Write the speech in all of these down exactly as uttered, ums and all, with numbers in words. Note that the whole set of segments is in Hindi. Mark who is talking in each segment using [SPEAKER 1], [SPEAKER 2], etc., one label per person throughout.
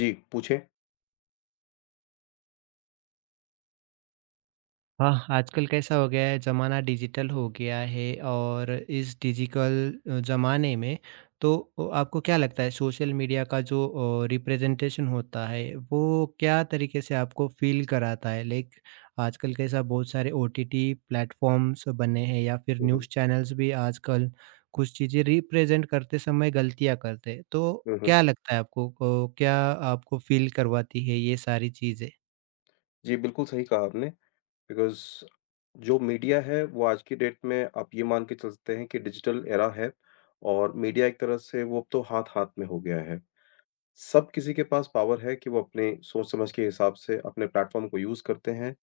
[SPEAKER 1] जी, पूछें।
[SPEAKER 2] हाँ, आजकल कैसा हो गया है, ज़माना डिजिटल हो गया है और इस डिजिटल ज़माने में तो अ, आपको क्या लगता है सोशल मीडिया का जो अ, रिप्रेजेंटेशन होता है वो क्या तरीके से आपको फ़ील कराता है? लाइक आजकल कैसा बहुत सारे ओटीटी प्लेटफ़ॉर्म्स बने हैं या फिर
[SPEAKER 1] हुँ, हुँ,
[SPEAKER 2] न्यूज़ चैनल्स भी आजकल कुछ चीज़ें रिप्रेजेंट करते समय गलतियाँ करते हैं। तो
[SPEAKER 1] हुँ, हुँ।
[SPEAKER 2] क्या लगता है आपको को क्या आपको फ़ील करवाती है ये सारी चीज़ें?
[SPEAKER 1] जी, बिल्कुल सही कहा आपने। बिकॉज़ जो मीडिया है वो आज की डेट में आप ये मान के चल सकते हैं कि डिजिटल एरा है और मीडिया एक तरह से वो अब तो हाथ-हाथ में हो गया है। सब किसी के पास पावर है कि वो अपने सोच-समझ के हिसाब से अपने प्लेटफ़ॉर्म को यूज़ करते हैं।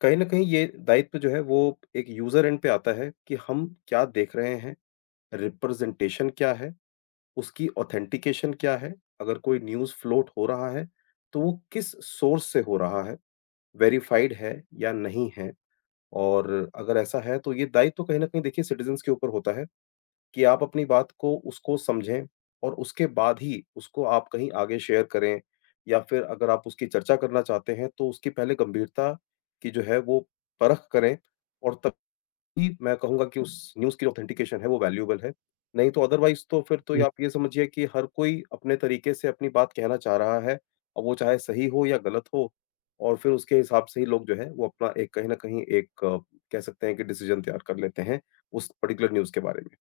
[SPEAKER 1] कहीं न कहीं ये दायित्व जो है वो एक यूज़र एंड पे आता है कि हम क्या देख रहे हैं, रिप्रेज़ेंटेशन क्या है, उसकी ऑथेंटिकेशन क्या है, अगर कोई न्यूज़ फ्लोट हो रहा है, तो वो किस सोर्स से हो रहा है। वेरिफाइड है या नहीं है? और अगर ऐसा है तो ये दायित्व तो कहीं न कहीं देखिए सिटीज़न्स के ऊपर होता है कि आप अपनी बात को उसको समझें और उसके बाद ही उसको आप कहीं आगे शेयर करें या फिर अगर आप उसकी चर्चा करना चाहते हैं तो उसकी पहले गंभीरता की जो है वो परख करें और तब ही मैं कहूँगा कि उस न्यूज़ की जो ऑथेंटिकेशन है वो वैल्यूएबल है। नहीं तो अदरवाइज़ तो फिर तो ये आप ये समझिए कि हर कोई अपने तरीके से अपनी बात कहना चाह रहा है, अब वो चाहे सही हो या गलत हो और फिर उसके हिसाब से ही लोग जो है वो अपना एक कहीं न कहीं एक अ, कह सकते हैं कि डिसीज़न तैयार कर लेते हैं, उस पर्टिकुलर न्यूज़ के बारे में।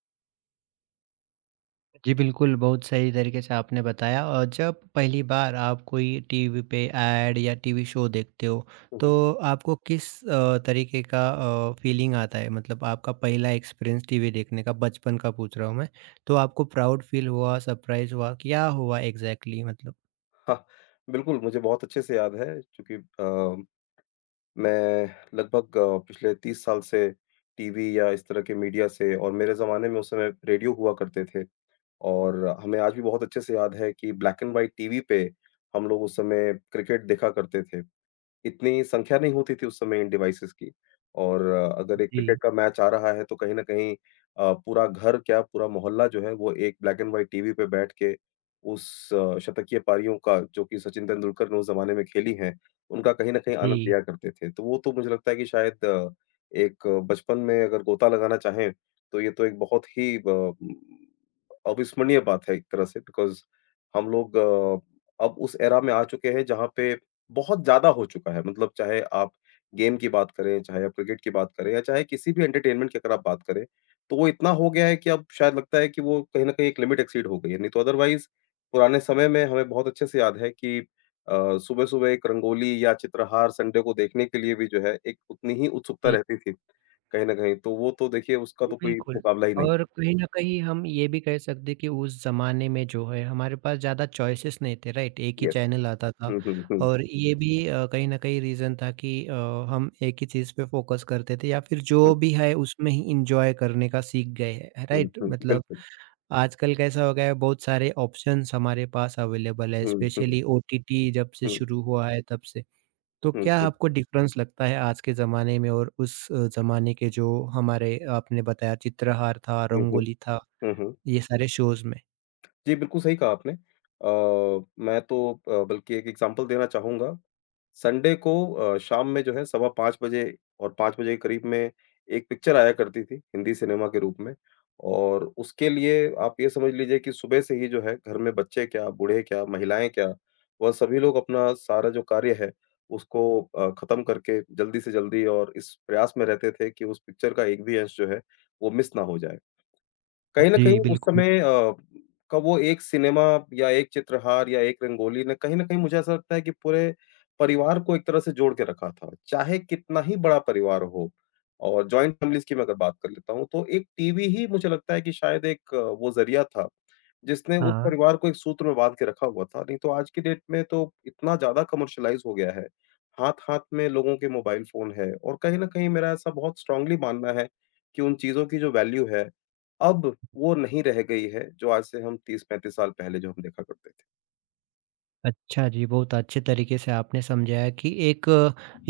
[SPEAKER 2] जी, बिल्कुल, बहुत सही तरीके से आपने बताया। और जब पहली बार आप कोई टीवी पे ऐड या टीवी शो देखते हो,
[SPEAKER 1] हुँ, हुँ।
[SPEAKER 2] तो आपको किस अ, तरीके का अ, फ़ीलिंग आता है? मतलब आपका पहला एक्सपीरियंस टीवी देखने का बचपन का पूछ रहा हूँ मैं, तो आपको प्राउड फ़ील हुआ, सरप्राइज़ हुआ, क्या हुआ एग्ज़ैक्टली मतलब?
[SPEAKER 1] हाँ, बिल्कुल मुझे बहुत अच्छे से याद है क्योंकि अ, मैं लगभग अ, पिछले तीस साल से टीवी या इस तरह के मीडिया से और मेरे ज़माने में उस समय रेडियो हुआ करते थे। और हमें आज भी बहुत अच्छे से याद है कि ब्लैक एंड व्हाइट टीवी पे हम लोग उस समय क्रिकेट देखा करते थे। इतनी संख्या नहीं होती थी उस समय इन डिवाइसेज़ की और अ, अगर एक क्रिकेट
[SPEAKER 2] जी,
[SPEAKER 1] का मैच आ रहा है तो कहीं न कहीं अ, पूरा घर क्या पूरा मोहल्ला जो है वो एक ब्लैक एंड व्हाइट टीवी पे बैठ के उस अ, शतकीय पारियों का जो कि सचिन तेंदुलकर ने उस ज़माने में खेली हैं, उनका कहीं न कहीं आनंद
[SPEAKER 2] जी,
[SPEAKER 1] लिया करते थे। तो वो तो मुझे लगता है कि शायद अ, एक अ, बचपन में अगर गोता लगाना चाहें तो ये तो एक बहुत ही ब उम, अविस्मरणीय बात है एक तरह से। बिकॉज़ हम लोग अ, अब उस एरा में आ चुके हैं जहाँ पे बहुत ज़्यादा हो चुका है। मतलब चाहे आप गेम की बात करें, चाहे आप क्रिकेट की बात करें या चाहे किसी भी एंटरटेनमेंट की अगर आप बात करें, तो वो इतना हो गया है कि अब शायद लगता है कि वो कहीं न कहीं एक लिमिट एक्सीड हो गई है। नहीं तो अदरवाइज़ पुराने समय में हमें बहुत अच्छे से याद है कि अ, सुबह-सुबह एक रंगोली या चित्रहार संडे को देखने के लिए भी जो है एक उतनी ही उत्सुकता
[SPEAKER 2] जी।
[SPEAKER 1] रहती थी, कहीं न कहीं। तो वो तो देखिए उसका
[SPEAKER 2] जी,
[SPEAKER 1] तो कोई
[SPEAKER 2] बिल्कुल।
[SPEAKER 1] मुकाबला ही नहीं।
[SPEAKER 2] और कहीं न कहीं हम ये भी कह सकते हैं कि उस ज़माने में जो है हमारे पास ज़्यादा चॉइसेस नहीं थे, राइट? एक ही
[SPEAKER 1] यस।
[SPEAKER 2] चैनल आता था
[SPEAKER 1] हुँ, हुँ, हुँ,
[SPEAKER 2] और ये भी अ, कहीं न कहीं रीज़न था कि अ, हम एक ही चीज़ पे फ़ोकस करते थे या फिर
[SPEAKER 1] हुँ,
[SPEAKER 2] जो भी है उसमें ही एन्जॉय करने का सीख गए हैं,
[SPEAKER 1] हुँ,
[SPEAKER 2] राइट?
[SPEAKER 1] हुँ,
[SPEAKER 2] मतलब
[SPEAKER 1] बिल्कुल।
[SPEAKER 2] आजकल कैसा हो गया है, बहुत सारे ऑप्शंस हमारे पास अवेलेबल है,
[SPEAKER 1] हुँ, हुँ,
[SPEAKER 2] स्पेशली ओटीटी जब से
[SPEAKER 1] हुँ,
[SPEAKER 2] शुरू हुआ है तब से। तो
[SPEAKER 1] हुँ,
[SPEAKER 2] क्या
[SPEAKER 1] हुँ,
[SPEAKER 2] आपको डिफरेंस लगता है आज के ज़माने में और उस अ, ज़माने के जो हमारे आपने बताया चित्रहार था,
[SPEAKER 1] हुँ, हुँ,
[SPEAKER 2] रंगोली था,
[SPEAKER 1] हुँ, हुँ।
[SPEAKER 2] ये सारे शोज़ में?
[SPEAKER 1] जी, बिल्कुल सही कहा आपने। अ, मैं तो अ, बल्कि एक एग्ज़ाम्पल देना चाहूँगा। संडे को अ, शाम में जो है सवा पाँच बजे और पाँच बजे के करीब में एक पिक्चर आया करती थी, हिंदी सिनेमा के रूप में और उसके लिए आप ये समझ लीजिए कि सुबह से ही जो है घर में बच्चे क्या, बूढ़े क्या, महिलाएँ क्या, वह सभी लोग अपना सारा जो कार्य है उसको अ, ख़त्म करके जल्दी से जल्दी और इस प्रयास में रहते थे कि उस पिक्चर का एक भी अंश जो है वो मिस ना हो जाए। कहीं न कहीं
[SPEAKER 2] जी,
[SPEAKER 1] उस
[SPEAKER 2] बिल्कुल।
[SPEAKER 1] समय अ, का वो एक सिनेमा या एक चित्रहार या एक रंगोली ने कहीं न कहीं मुझे ऐसा लगता है कि पूरे परिवार को एक तरह से जोड़ के रखा था। चाहे कितना ही बड़ा परिवार हो और जॉइंट फैमिलीज़ की मैं अगर बात कर लेता हूँ, तो एक टीवी ही मुझे लगता है कि शायद एक अ, वो ज़रिया था जिसने उस
[SPEAKER 2] हाँ।
[SPEAKER 1] परिवार को एक सूत्र में बाँध के रखा हुआ था। नहीं तो आज की डेट में तो इतना ज़्यादा कमर्शियलाइज़ हो गया है, हाथ-हाथ में लोगों के मोबाइल फ़ोन है और कहीं न कहीं मेरा ऐसा बहुत स्ट्रॉन्गली मानना है कि उन चीज़ों की जो वैल्यू है, अब वो नहीं रह गई है, जो आज से हम तीस पैंतीस साल पहले जो हम देखा करते थे।
[SPEAKER 2] अच्छा जी, बहुत अच्छे तरीके से आपने समझाया कि एक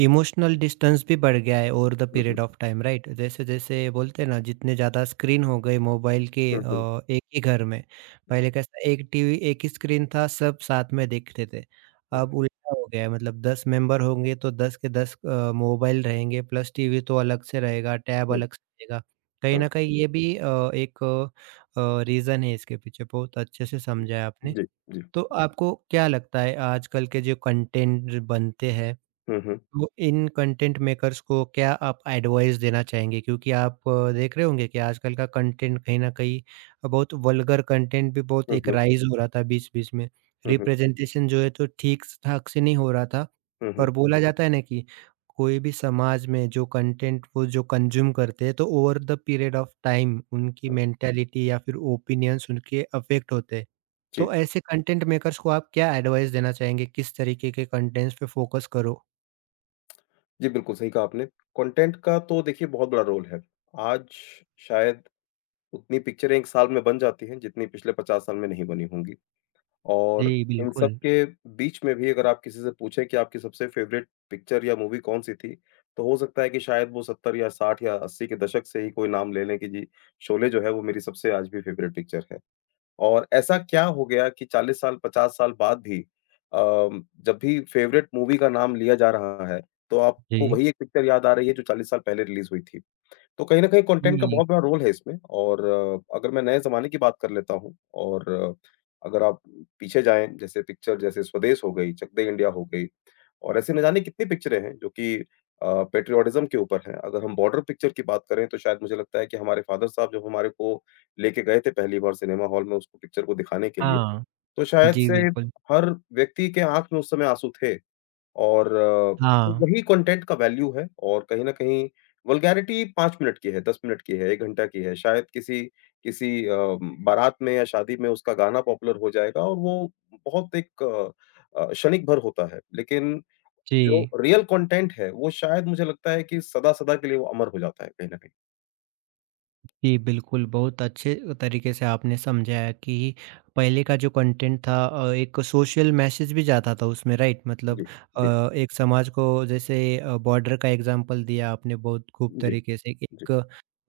[SPEAKER 2] इमोशनल डिस्टेंस भी बढ़ गया है over the
[SPEAKER 1] hmm,
[SPEAKER 2] period
[SPEAKER 1] hmm.
[SPEAKER 2] Of time, right? जैसे-जैसे बोलते हैं ना जितने ज़्यादा स्क्रीन हो गए मोबाइल के
[SPEAKER 1] हुँ, हुँ।
[SPEAKER 2] अ, एक ही घर में। पहले कैसा एक टीवी, एक ही स्क्रीन था, सब साथ में देखते थे। अब
[SPEAKER 1] हुँ,
[SPEAKER 2] उल्टा हो गया है, मतलब दस मेंबर होंगे तो दस के दस अ, मोबाइल रहेंगे, प्लस टीवी तो अलग से रहेगा, टैब
[SPEAKER 1] हुँ,
[SPEAKER 2] अलग से रहेगा। कहीं न
[SPEAKER 1] हुँ,
[SPEAKER 2] कहीं ये भी अ, एक अ, रीज़न है इसके पीछे, बहुत अच्छे से
[SPEAKER 1] हुँ।
[SPEAKER 2] समझाया आपने।
[SPEAKER 1] जी, जी।
[SPEAKER 2] तो आपको क्या लगता है आजकल के जो कंटेंट बनते हैं,
[SPEAKER 1] हुँ, हुँ।
[SPEAKER 2] तो इन कंटेंट मेकर्स को क्या आप एडवाइस देना चाहेंगे? क्योंकि आप अ, देख रहे होंगे कि आजकल का कंटेंट कहीं न कहीं अ, बहुत वल्गर कंटेंट भी बहुत
[SPEAKER 1] हुँ,
[SPEAKER 2] एक
[SPEAKER 1] हुँ।
[SPEAKER 2] राइज़ हो रहा था बीच-बीच में।
[SPEAKER 1] हुँ, हुँ।
[SPEAKER 2] रिप्रेजेंटेशन जो है तो ठीक-ठाक से नहीं हो रहा था
[SPEAKER 1] हुँ, हुँ।
[SPEAKER 2] और बोला जाता है ना कि कोई भी समाज में जो कंटेंट वो जो कंज़्यूम करते हैं तो over the period of time उनकी
[SPEAKER 1] हुँ।
[SPEAKER 2] मेंटालिटी या फिर ओपिनियंस उनके अफ़ेक्ट होते हैं।
[SPEAKER 1] जी।
[SPEAKER 2] तो ऐसे कंटेंट मेकर्स को आप क्या एडवाइस देना चाहेंगे? किस तरीके के कंटेंट्स पे फ़ोकस करो?
[SPEAKER 1] जी, बिल्कुल सही कहा आपने। कंटेंट का तो देखिए बहुत बड़ा रोल है। आज शायद उतनी पिक्चरें एक साल में बन जाती हैं, जितनी पिछले पचास साल में नहीं बनी होंगी और
[SPEAKER 2] जी,
[SPEAKER 1] इन सब
[SPEAKER 2] बिल्कुल।
[SPEAKER 1] के बीच में भी अगर आप किसी से पूछें कि आपकी सबसे फ़ेवरेट पिक्चर या मूवी कौन-सी थी, तो हो सकता है कि शायद वो सत्तर या साठ या अस्सी के दशक से ही कोई नाम ले लें कि जी, शोले जो है वो मेरी सबसे आज भी फ़ेवरेट पिक्चर है। और ऐसा क्या हो गया कि चालीस साल, पचास साल बाद भी अम, जब भी फ़ेवरेट मूवी का नाम लिया जा रहा है, तो आपको
[SPEAKER 2] जी।
[SPEAKER 1] वही एक पिक्चर याद आ रही है जो चालीस साल पहले रिलीज़ हुई थी? तो कहीं न कहीं कंटेंट का
[SPEAKER 2] जी,
[SPEAKER 1] बहुत बड़ा रोल है इसमें और अ, अगर मैं नए ज़माने की बात कर लेता हूँ और अ, अगर आप पीछे जाएँ, जैसे पिक्चर जैसे स्वदेश हो गई, चक दे इंडिया हो गई और ऐसे न जाने कितनी पिक्चरें हैं जो कि अ, पैट्रियोटिज़्म के ऊपर हैं। अगर हम बॉर्डर पिक्चर की बात करें तो शायद मुझे लगता है कि हमारे फ़ादर साहब जब हमारे को लेके गए थे पहली बार सिनेमा हॉल में उसको पिक्चर को दिखाने के लिए,
[SPEAKER 2] हाँ।
[SPEAKER 1] तो शायद
[SPEAKER 2] जी,
[SPEAKER 1] से
[SPEAKER 2] बिल्कुल।
[SPEAKER 1] हर व्यक्ति के आँख में उस समय आँसू थे। और अ,
[SPEAKER 2] हाँ,
[SPEAKER 1] वही कंटेंट का वैल्यू है और कहीं न कहीं वल्गैरिटी पाँच मिनट की है, दस मिनट की है, एक घंटा की है। शायद किसी किसी अ, बारात में या शादी में उसका गाना पॉपुलर हो जाएगा और वो बहुत एक अ, अ, क्षणिक भर होता है। लेकिन
[SPEAKER 2] जी।
[SPEAKER 1] जो रियल कंटेंट है, वो शायद मुझे लगता है कि सदा-सदा के लिए वो अमर हो जाता है कहीं न कहीं।
[SPEAKER 2] जी, बिल्कुल, बहुत अच्छे तरीके से आपने समझाया कि पहले का जो कंटेंट था अ, एक सोशल मैसेज भी जाता था उसमें, राइट? मतलब
[SPEAKER 1] जी, जी,
[SPEAKER 2] अ, एक समाज को, जैसे अ, बॉर्डर का एग्ज़ाम्पल दिया आपने बहुत खूब
[SPEAKER 1] जी,
[SPEAKER 2] तरीके से कि एक
[SPEAKER 1] जी,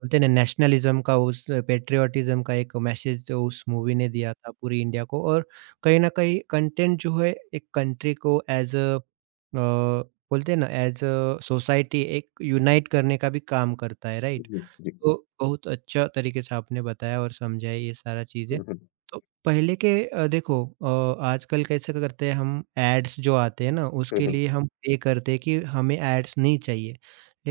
[SPEAKER 2] बोलते हैं ना नेशनलिज़्म का, उस पैट्रियोटिज़्म का एक मैसेज उस मूवी ने दिया था पूरी इंडिया को। और कहीं न कहीं कंटेंट जो है एक कंट्री को एज़ अ अ, बोलते हैं ना एज़ अ सोसाइटी एक यूनाइट करने का भी काम करता है, राइट?
[SPEAKER 1] जी, जी।
[SPEAKER 2] तो बहुत अच्छा तरीके से आपने बताया और समझाया ये सारा
[SPEAKER 1] हुँ,
[SPEAKER 2] चीज़ें।
[SPEAKER 1] हुँ।
[SPEAKER 2] तो पहले के अ, देखो अ, आजकल कैसे करते हैं हम, एड्स जो आते हैं ना
[SPEAKER 1] हुँ,
[SPEAKER 2] उसके
[SPEAKER 1] हुँ,
[SPEAKER 2] लिए हम पे करते हैं कि हमें एड्स नहीं चाहिए।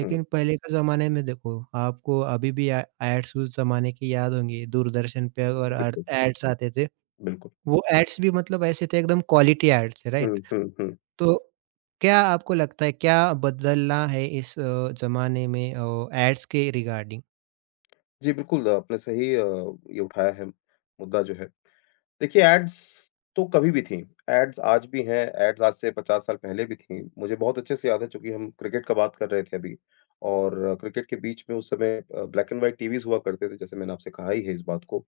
[SPEAKER 1] हुँ।
[SPEAKER 2] पहले के ज़माने में देखो, आपको अभी भी ए एड्स उस ज़माने की याद होंगी, दूरदर्शन पे और अर
[SPEAKER 1] बिल्कुल,
[SPEAKER 2] एड्स आते थे।
[SPEAKER 1] बिल्कुल।
[SPEAKER 2] वो एड्स भी मतलब ऐसे थे, एकदम क्वालिटी एड्स थे,
[SPEAKER 1] हुँ,
[SPEAKER 2] राइट?
[SPEAKER 1] हुँ, हुँ।
[SPEAKER 2] तो क्या आपको लगता है क्या बदलना है इस अ, ज़माने में अ, एड्स के रिगार्डिंग?
[SPEAKER 1] जी, बिल्कुल आपने सही अ, ये उठाया है मुद्दा जो है। देखिए, एड्स तो कभी भी थीं। एड्स आज भी हैं, एड्स आज से पचास साल पहले भी थीं। मुझे बहुत अच्छे से याद है चूँकि हम क्रिकेट का बात कर रहे थे अभी और क्रिकेट के बीच में उस समय अ, ब्लैक एंड व्हाइट टीवीज़ हुआ करते थे, जैसे मैंने आपसे कहा ही है इस बात को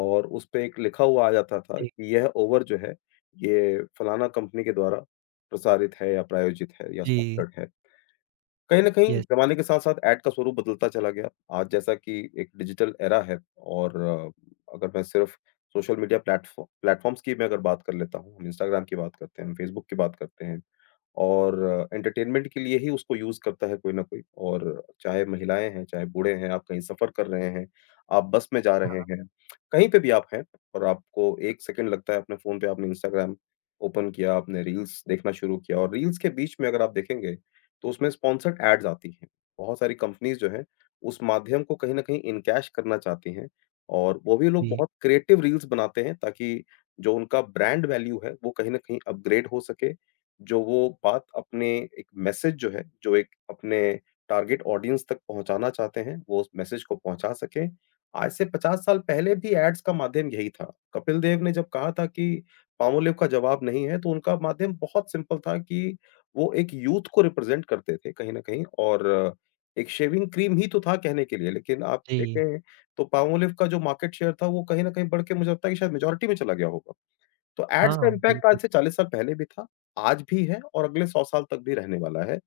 [SPEAKER 1] और उस पे एक लिखा हुआ आ जाता था
[SPEAKER 2] जी।
[SPEAKER 1] कि यह ओवर जो है, ये फलाना कंपनी के द्वारा प्रसारित है या प्रायोजित है या
[SPEAKER 2] जी।
[SPEAKER 1] स्पॉन्सर्ड है। कहीं न कहीं
[SPEAKER 2] यस,
[SPEAKER 1] ज़माने के साथ-साथ ऐड का स्वरूप बदलता चला गया। आज जैसा कि एक डिजिटल एरा है और अ, अगर मैं सिर्फ़ सोशल मीडिया प्लेटफ़ॉ प्लेटफ़ॉर्म्स की मैं अगर बात कर लेता हूँ, हम इंस्टाग्राम की बात करते हैं, हम फेसबुक की बात करते हैं। और एंटरटेनमेंट के लिए ही उसको यूज़ करता है कोई ना कोई और चाहे महिलाएँ हैं, चाहे बूढ़े हैं, आप कहीं सफ़र कर रहे हैं, आप बस में जा रहे
[SPEAKER 2] हाँ,
[SPEAKER 1] हैं, कहीं पे भी आप हैं और आपको एक सेकंड लगता है अपने फ़ोन पे आपने इंस्टाग्राम ओपन किया, आपने रील्स देखना शुरू किया और रील्स के बीच में अगर आप देखेंगे, तो उसमें स्पॉन्सर्ड एड्स आती हैं। बहुत सारी कंपनीज़ जो हैं, उस माध्यम को कहीं न कहीं इनकैश करना चाहती हैं और वो भी लोग
[SPEAKER 2] जी,
[SPEAKER 1] बहुत क्रिएटिव रील्स बनाते हैं ताकि जो उनका ब्रांड वैल्यू है, वो कहीं न कहीं अपग्रेड हो सके, जो वो बात अपने एक मैसेज जो है, जो एक अपने टारगेट ऑडियंस तक पहुँचाना चाहते हैं, वो उस मैसेज को पहुँचा सकें। आज से पचास साल पहले भी एड्स का माध्यम यही था। कपिल देव ने जब कहा था कि पामोलिव का जवाब नहीं है, तो उनका माध्यम बहुत सिंपल था कि वो एक यूथ को रिप्रेज़ेंट करते थे कहीं न कहीं और एक शेविंग क्रीम ही तो था कहने के लिए, लेकिन आप
[SPEAKER 2] जी।
[SPEAKER 1] देखें तो पामोलिव का जो मार्केट शेयर था, वो कहीं न कहीं बढ़ के मुझे लगता है कि शायद मेजॉरिटी में चला गया होगा। तो एड्स का
[SPEAKER 2] हाँ,
[SPEAKER 1] इम्पैक्ट
[SPEAKER 2] बिल्कुल।
[SPEAKER 1] आज से चालीस साल पहले भी था, आज भी है और अगले सौ साल तक भी रहने वाला है।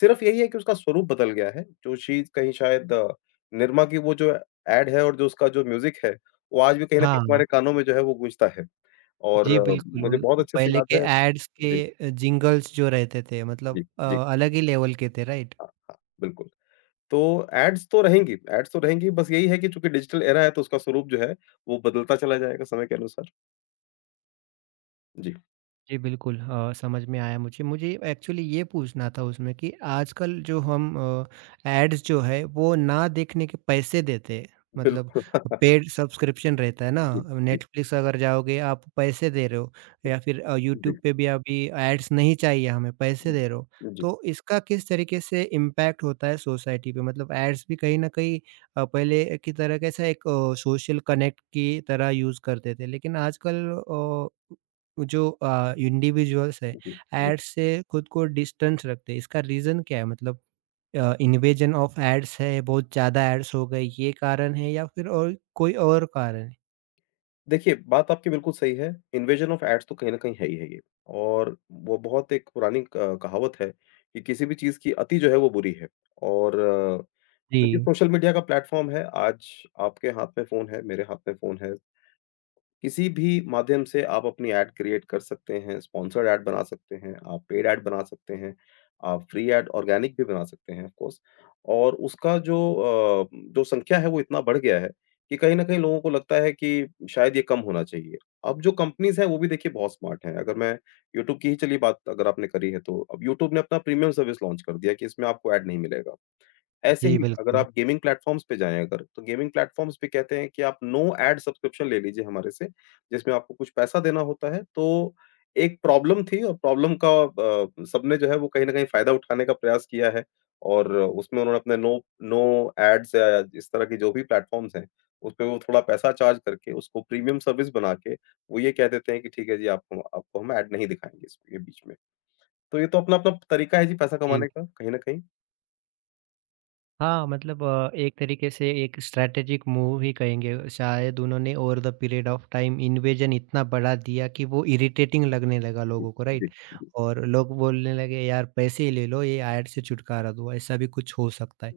[SPEAKER 1] सिर्फ़ यही है कि उसका स्वरूप बदल गया है, जो चीज़ कहीं शायद अ, निरमा की वो जो एड है और जो उसका जो म्यूज़िक है, वो आज भी कहीं न कहीं
[SPEAKER 2] हाँ,
[SPEAKER 1] हमारे कानों में जो है वो गूँजता है और
[SPEAKER 2] जी,
[SPEAKER 1] अ,
[SPEAKER 2] बिल्कुल।
[SPEAKER 1] मुझे बहुत
[SPEAKER 2] और
[SPEAKER 1] अच्छे से
[SPEAKER 2] पहले
[SPEAKER 1] याद
[SPEAKER 2] के
[SPEAKER 1] है।
[SPEAKER 2] एड्स के
[SPEAKER 1] जी,
[SPEAKER 2] अ, जिंगल्स जो रहते थे,
[SPEAKER 1] जी,
[SPEAKER 2] मतलब अ,
[SPEAKER 1] जी।
[SPEAKER 2] अलग ही लेवल के थे, राइट?
[SPEAKER 1] हाँ, हाँ, बिल्कुल। तो एड्स तो रहेंगी एड्स तो रहेंगी, बस यही है कि चूँकि डिजिटल एरा है तो उसका स्वरूप जो है वो बदलता चला जाएगा समय के अनुसार। जी,
[SPEAKER 2] जी, बिल्कुल, अ, समझ में आया मुझे। मुझे एक्चुअली ये पूछना था उसमें कि आजकल जो हम अ, एड्स जो है वो ना देखने के पैसे देते हैं। मतलब
[SPEAKER 1] बिल्कुल।
[SPEAKER 2] पेड सब्सक्रिप्शन रहता है ना,
[SPEAKER 1] जी, जी,
[SPEAKER 2] नेटफ्लिक्स अगर जाओगे आप पैसे दे रहे हो
[SPEAKER 1] जी,
[SPEAKER 2] या फिर अ, यूट्यूब
[SPEAKER 1] जी,
[SPEAKER 2] पे भी अभी एड्स नहीं चाहिए हमें,
[SPEAKER 1] जी।
[SPEAKER 2] पैसे दे रहे हो।
[SPEAKER 1] जी।
[SPEAKER 2] तो इसका किस तरीके से इम्पैक्ट होता है सोसाइटी पे? मतलब एड्स भी कहीं न कहीं अ, पहले की तरह कैसा एक अ, सोशल कनेक्ट की तरह यूज़ करते थे। लेकिन आजकल अ जो अ, इंडिविजुअल्स है,
[SPEAKER 1] जी, जी।
[SPEAKER 2] एड्स से खुद को डिस्टेंस रखते हैं, इसका रीज़न क्या है? मतलब अ, इन्वेजन ऑफ एड्स है, बहुत ज़्यादा एड्स हो गए ये कारण है या फिर और कोई और कारण है?
[SPEAKER 1] देखिए, बात आपकी बिल्कुल सही है, इन्वेजन ऑफ एड्स तो कहीं न कहीं है ही है ये और वो बहुत एक पुरानी क कहावत है कि किसी भी चीज़ की अति जो है वो बुरी है और
[SPEAKER 2] जी।
[SPEAKER 1] चूँकि सोशल मीडिया का प्लेटफ़ॉर्म है, आज आपके हाथ में फ़ोन है, मेरे हाथ में फ़ोन है। किसी भी माध्यम से आप अपनी ऐड क्रिएट कर सकते हैं, स्पॉन्सर्ड ऐड बना सकते हैं, आप पेड ऐड बना सकते हैं, आप फ्री ऐड, ऑर्गेनिक भी बना सकते हैं ऑफ कोर्स। और उसका जो अ, जो संख्या है वो इतना बढ़ गया है कि कहीं न कहीं लोगों को लगता है कि शायद ये कम होना चाहिए। अब जो कंपनीज़ हैं वो भी देखिए बहुत स्मार्ट हैं। अगर मैं यूट्यूब की ही चलिए बात अगर आपने करी है तो, अब यूट्यूब ने अपना प्रीमियम सर्विस लॉन्च कर दिया है कि इसमें आपको ऐड नहीं मिलेगा। ऐसे
[SPEAKER 2] जी,
[SPEAKER 1] ही अगर
[SPEAKER 2] बिल्कुल।
[SPEAKER 1] आप गेमिंग प्लेटफ़ॉर्म्स पे जाएँ अगर, तो गेमिंग प्लेटफ़ॉर्म्स पे कहते हैं कि आप नो एड सब्सक्रिप्शन ले लीजिए हमारे से, जिसमें आपको कुछ पैसा देना होता है। तो एक प्रॉब्लम थी और प्रॉब्लम का अ, सबने जो है वो कहीं न कहीं फ़ायदा उठाने का प्रयास किया है और उसमें उन्होंने अपने नो नो एड्स या इस तरह के जो भी प्लेटफ़ॉर्म्स हैं, उसपे वो थोड़ा पैसा चार्ज करके उसको प्रीमियम सर्विस बना के वो ये कह देते हैं कि ठीक है जी, आप हम आपको हम एड नहीं दिखाएँगे इसके बीच में। तो ये तो अपना-अपना तरीका है जी पैसा
[SPEAKER 2] जी।
[SPEAKER 1] कमाने का कहीं न कहीं।
[SPEAKER 2] हाँ, मतलब अ, एक तरीके से एक स्ट्रैटेजिक मूव ही कहेंगे शायद, उन्होंने over the period of time invasion इतना बढ़ा दिया कि वो इरिटेटिंग लगने लगा
[SPEAKER 1] जी,
[SPEAKER 2] लोगों को,
[SPEAKER 1] जी,
[SPEAKER 2] राइट?
[SPEAKER 1] जी,
[SPEAKER 2] और लोग बोलने लगे यार पैसे ही ले लो, ये ऐड से छुटकारा दो, ऐसा भी कुछ हो सकता है।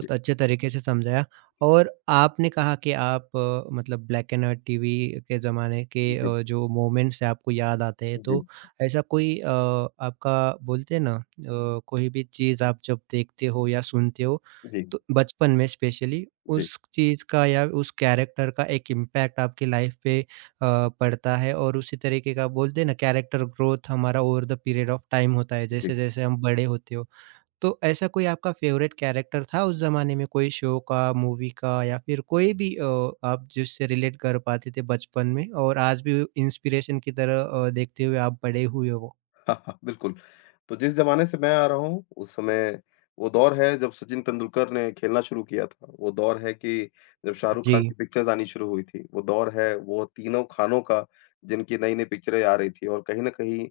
[SPEAKER 1] जी।
[SPEAKER 2] अच्छे तरीके से समझाया। और आपने कहा कि आप अ, मतलब ब्लैक एंड व्हाइट टीवी के ज़माने के
[SPEAKER 1] जी,
[SPEAKER 2] अ, जो मोमेंट्स हैं आपको याद आते हैं, तो
[SPEAKER 1] जी,
[SPEAKER 2] ऐसा कोई अ, आपका बोलते हैं ना अ, कोई भी चीज़ आप जब देखते हो या सुनते हो
[SPEAKER 1] जी,
[SPEAKER 2] तो बचपन में स्पेशली
[SPEAKER 1] जी,
[SPEAKER 2] उस चीज़ का या उस कैरेक्टर का एक इम्पैक्ट आपकी लाइफ पे अ, पड़ता है। और उसी तरीके का बोलते हैं ना कैरेक्टर ग्रोथ हमारा over the period of time होता है
[SPEAKER 1] जी।
[SPEAKER 2] जैसे-जैसे हम बड़े होते हो। तो ऐसा कोई आपका फ़ेवरेट कैरेक्टर था उस ज़माने में कोई शो का, मूवी का या फिर कोई भी अ, आप जिससे रिलेट कर पाते थे बचपन में और आज भी इंस्पिरेशन की तरह अ, देखते हुए आप बड़े हुए हो?
[SPEAKER 1] हाँ हाँ बिल्कुल, तो जिस ज़माने से मैं आ रहा हूँ, उस समय वो दौर है जब सचिन तेंदुलकर ने खेलना शुरू किया था। वो दौर है कि जब शाहरुख खान
[SPEAKER 2] जी,
[SPEAKER 1] की पिक्चर्स आनी शुरू हुई थी। वो दौर है वो तीनों खानों का जिनकी नई-नई पिक्चरें आ रही थी और कहीं न कहीं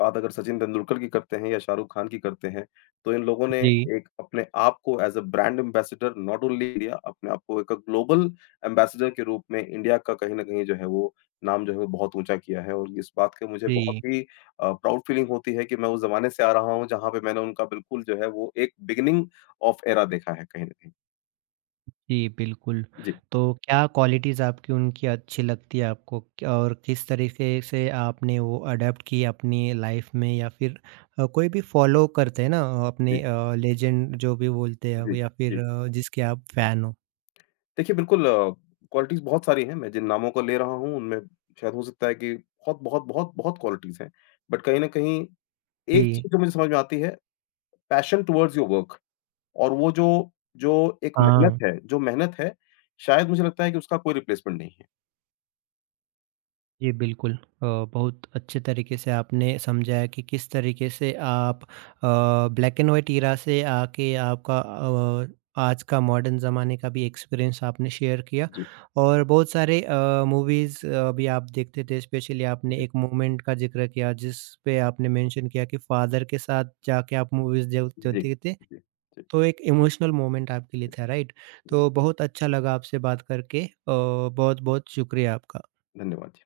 [SPEAKER 1] बात अगर सचिन तेंदुलकर की करते हैं या शाहरुख खान की करते हैं, तो इन लोगों ने
[SPEAKER 2] जी,
[SPEAKER 1] एक अपने आप को as a brand ambassador not only India, अपने आप को एक ग्लोबल एम्बेसडर के रूप में इंडिया का कहीं न कहीं जो है वो नाम जो है वो बहुत ऊँचा किया है और इस बात की मुझे बहुत
[SPEAKER 2] जी।
[SPEAKER 1] ही अ, प्राउड फीलिंग होती है कि मैं उस ज़माने से आ रहा हूँ, जहाँ पे मैंने उनका बिल्कुल जो है वो एक बिगिनिंग ऑफ एरा देखा है कहीं न कहीं।
[SPEAKER 2] जी, बिल्कुल।
[SPEAKER 1] जी,
[SPEAKER 2] तो क्या क्वालिटीज़ आपकी उनकी अच्छी लगती है आपको क और किस तरीके से आपने वो अडॉप्ट की अपनी लाइफ़ में या फिर अ, कोई भी फ़ॉलो करते हैं ना
[SPEAKER 1] जी,
[SPEAKER 2] अपने अ, अपने लेजेंड जो भी बोलते हैं
[SPEAKER 1] जी,
[SPEAKER 2] या फिर
[SPEAKER 1] जी।
[SPEAKER 2] अ, जिसके आप फ़ैन हो?
[SPEAKER 1] देखिए, बिल्कुल अ, क्वालिटीज़ बहुत सारी हैं, मैं जिन नामों को ले रहा हूँ, उनमें शायद हो सकता है कि बहुत, बहुत, बहुत, बहुत क्वालिटीज़ हैं। बट कहीं न कहीं एक
[SPEAKER 2] जी,
[SPEAKER 1] चीज़ जो मुझे समझ में आती है, पैशन टुवर्ड्स योर वर्क और वो जो जो एक मेहनत
[SPEAKER 2] हाँ।
[SPEAKER 1] है जो मेहनत है, शायद मुझे लगता है कि उसका कोई रिप्लेसमेंट नहीं है।
[SPEAKER 2] जी, बिल्कुल। अ, बहुत अच्छे तरीके से आपने समझाया कि किस तरीके से आप अ, ब्लैक एंड व्हाइट इरा से आके आपका अ, आज का मॉडर्न ज़माने का भी एक्सपीरियंस आपने शेयर किया।
[SPEAKER 1] जी,
[SPEAKER 2] और बहुत सारे अ, मूवीज़ अ, भी आप देखते थे, स्पेशली
[SPEAKER 1] जी,
[SPEAKER 2] आपने
[SPEAKER 1] जी,
[SPEAKER 2] एक मोमेंट का ज़िक्र किया, जिस पे आपने मेंशन किया कि फ़ादर के साथ जाके आप मूवीज़ देव
[SPEAKER 1] जी,
[SPEAKER 2] देखते थे,
[SPEAKER 1] जी, जी,
[SPEAKER 2] तो एक इमोशनल मोमेंट आपके लिए था, राइट?
[SPEAKER 1] जी।
[SPEAKER 2] तो बहुत अच्छा लगा आपसे बात करके, अ, बहुत-बहुत शुक्रिया आपका।
[SPEAKER 1] धन्यवाद।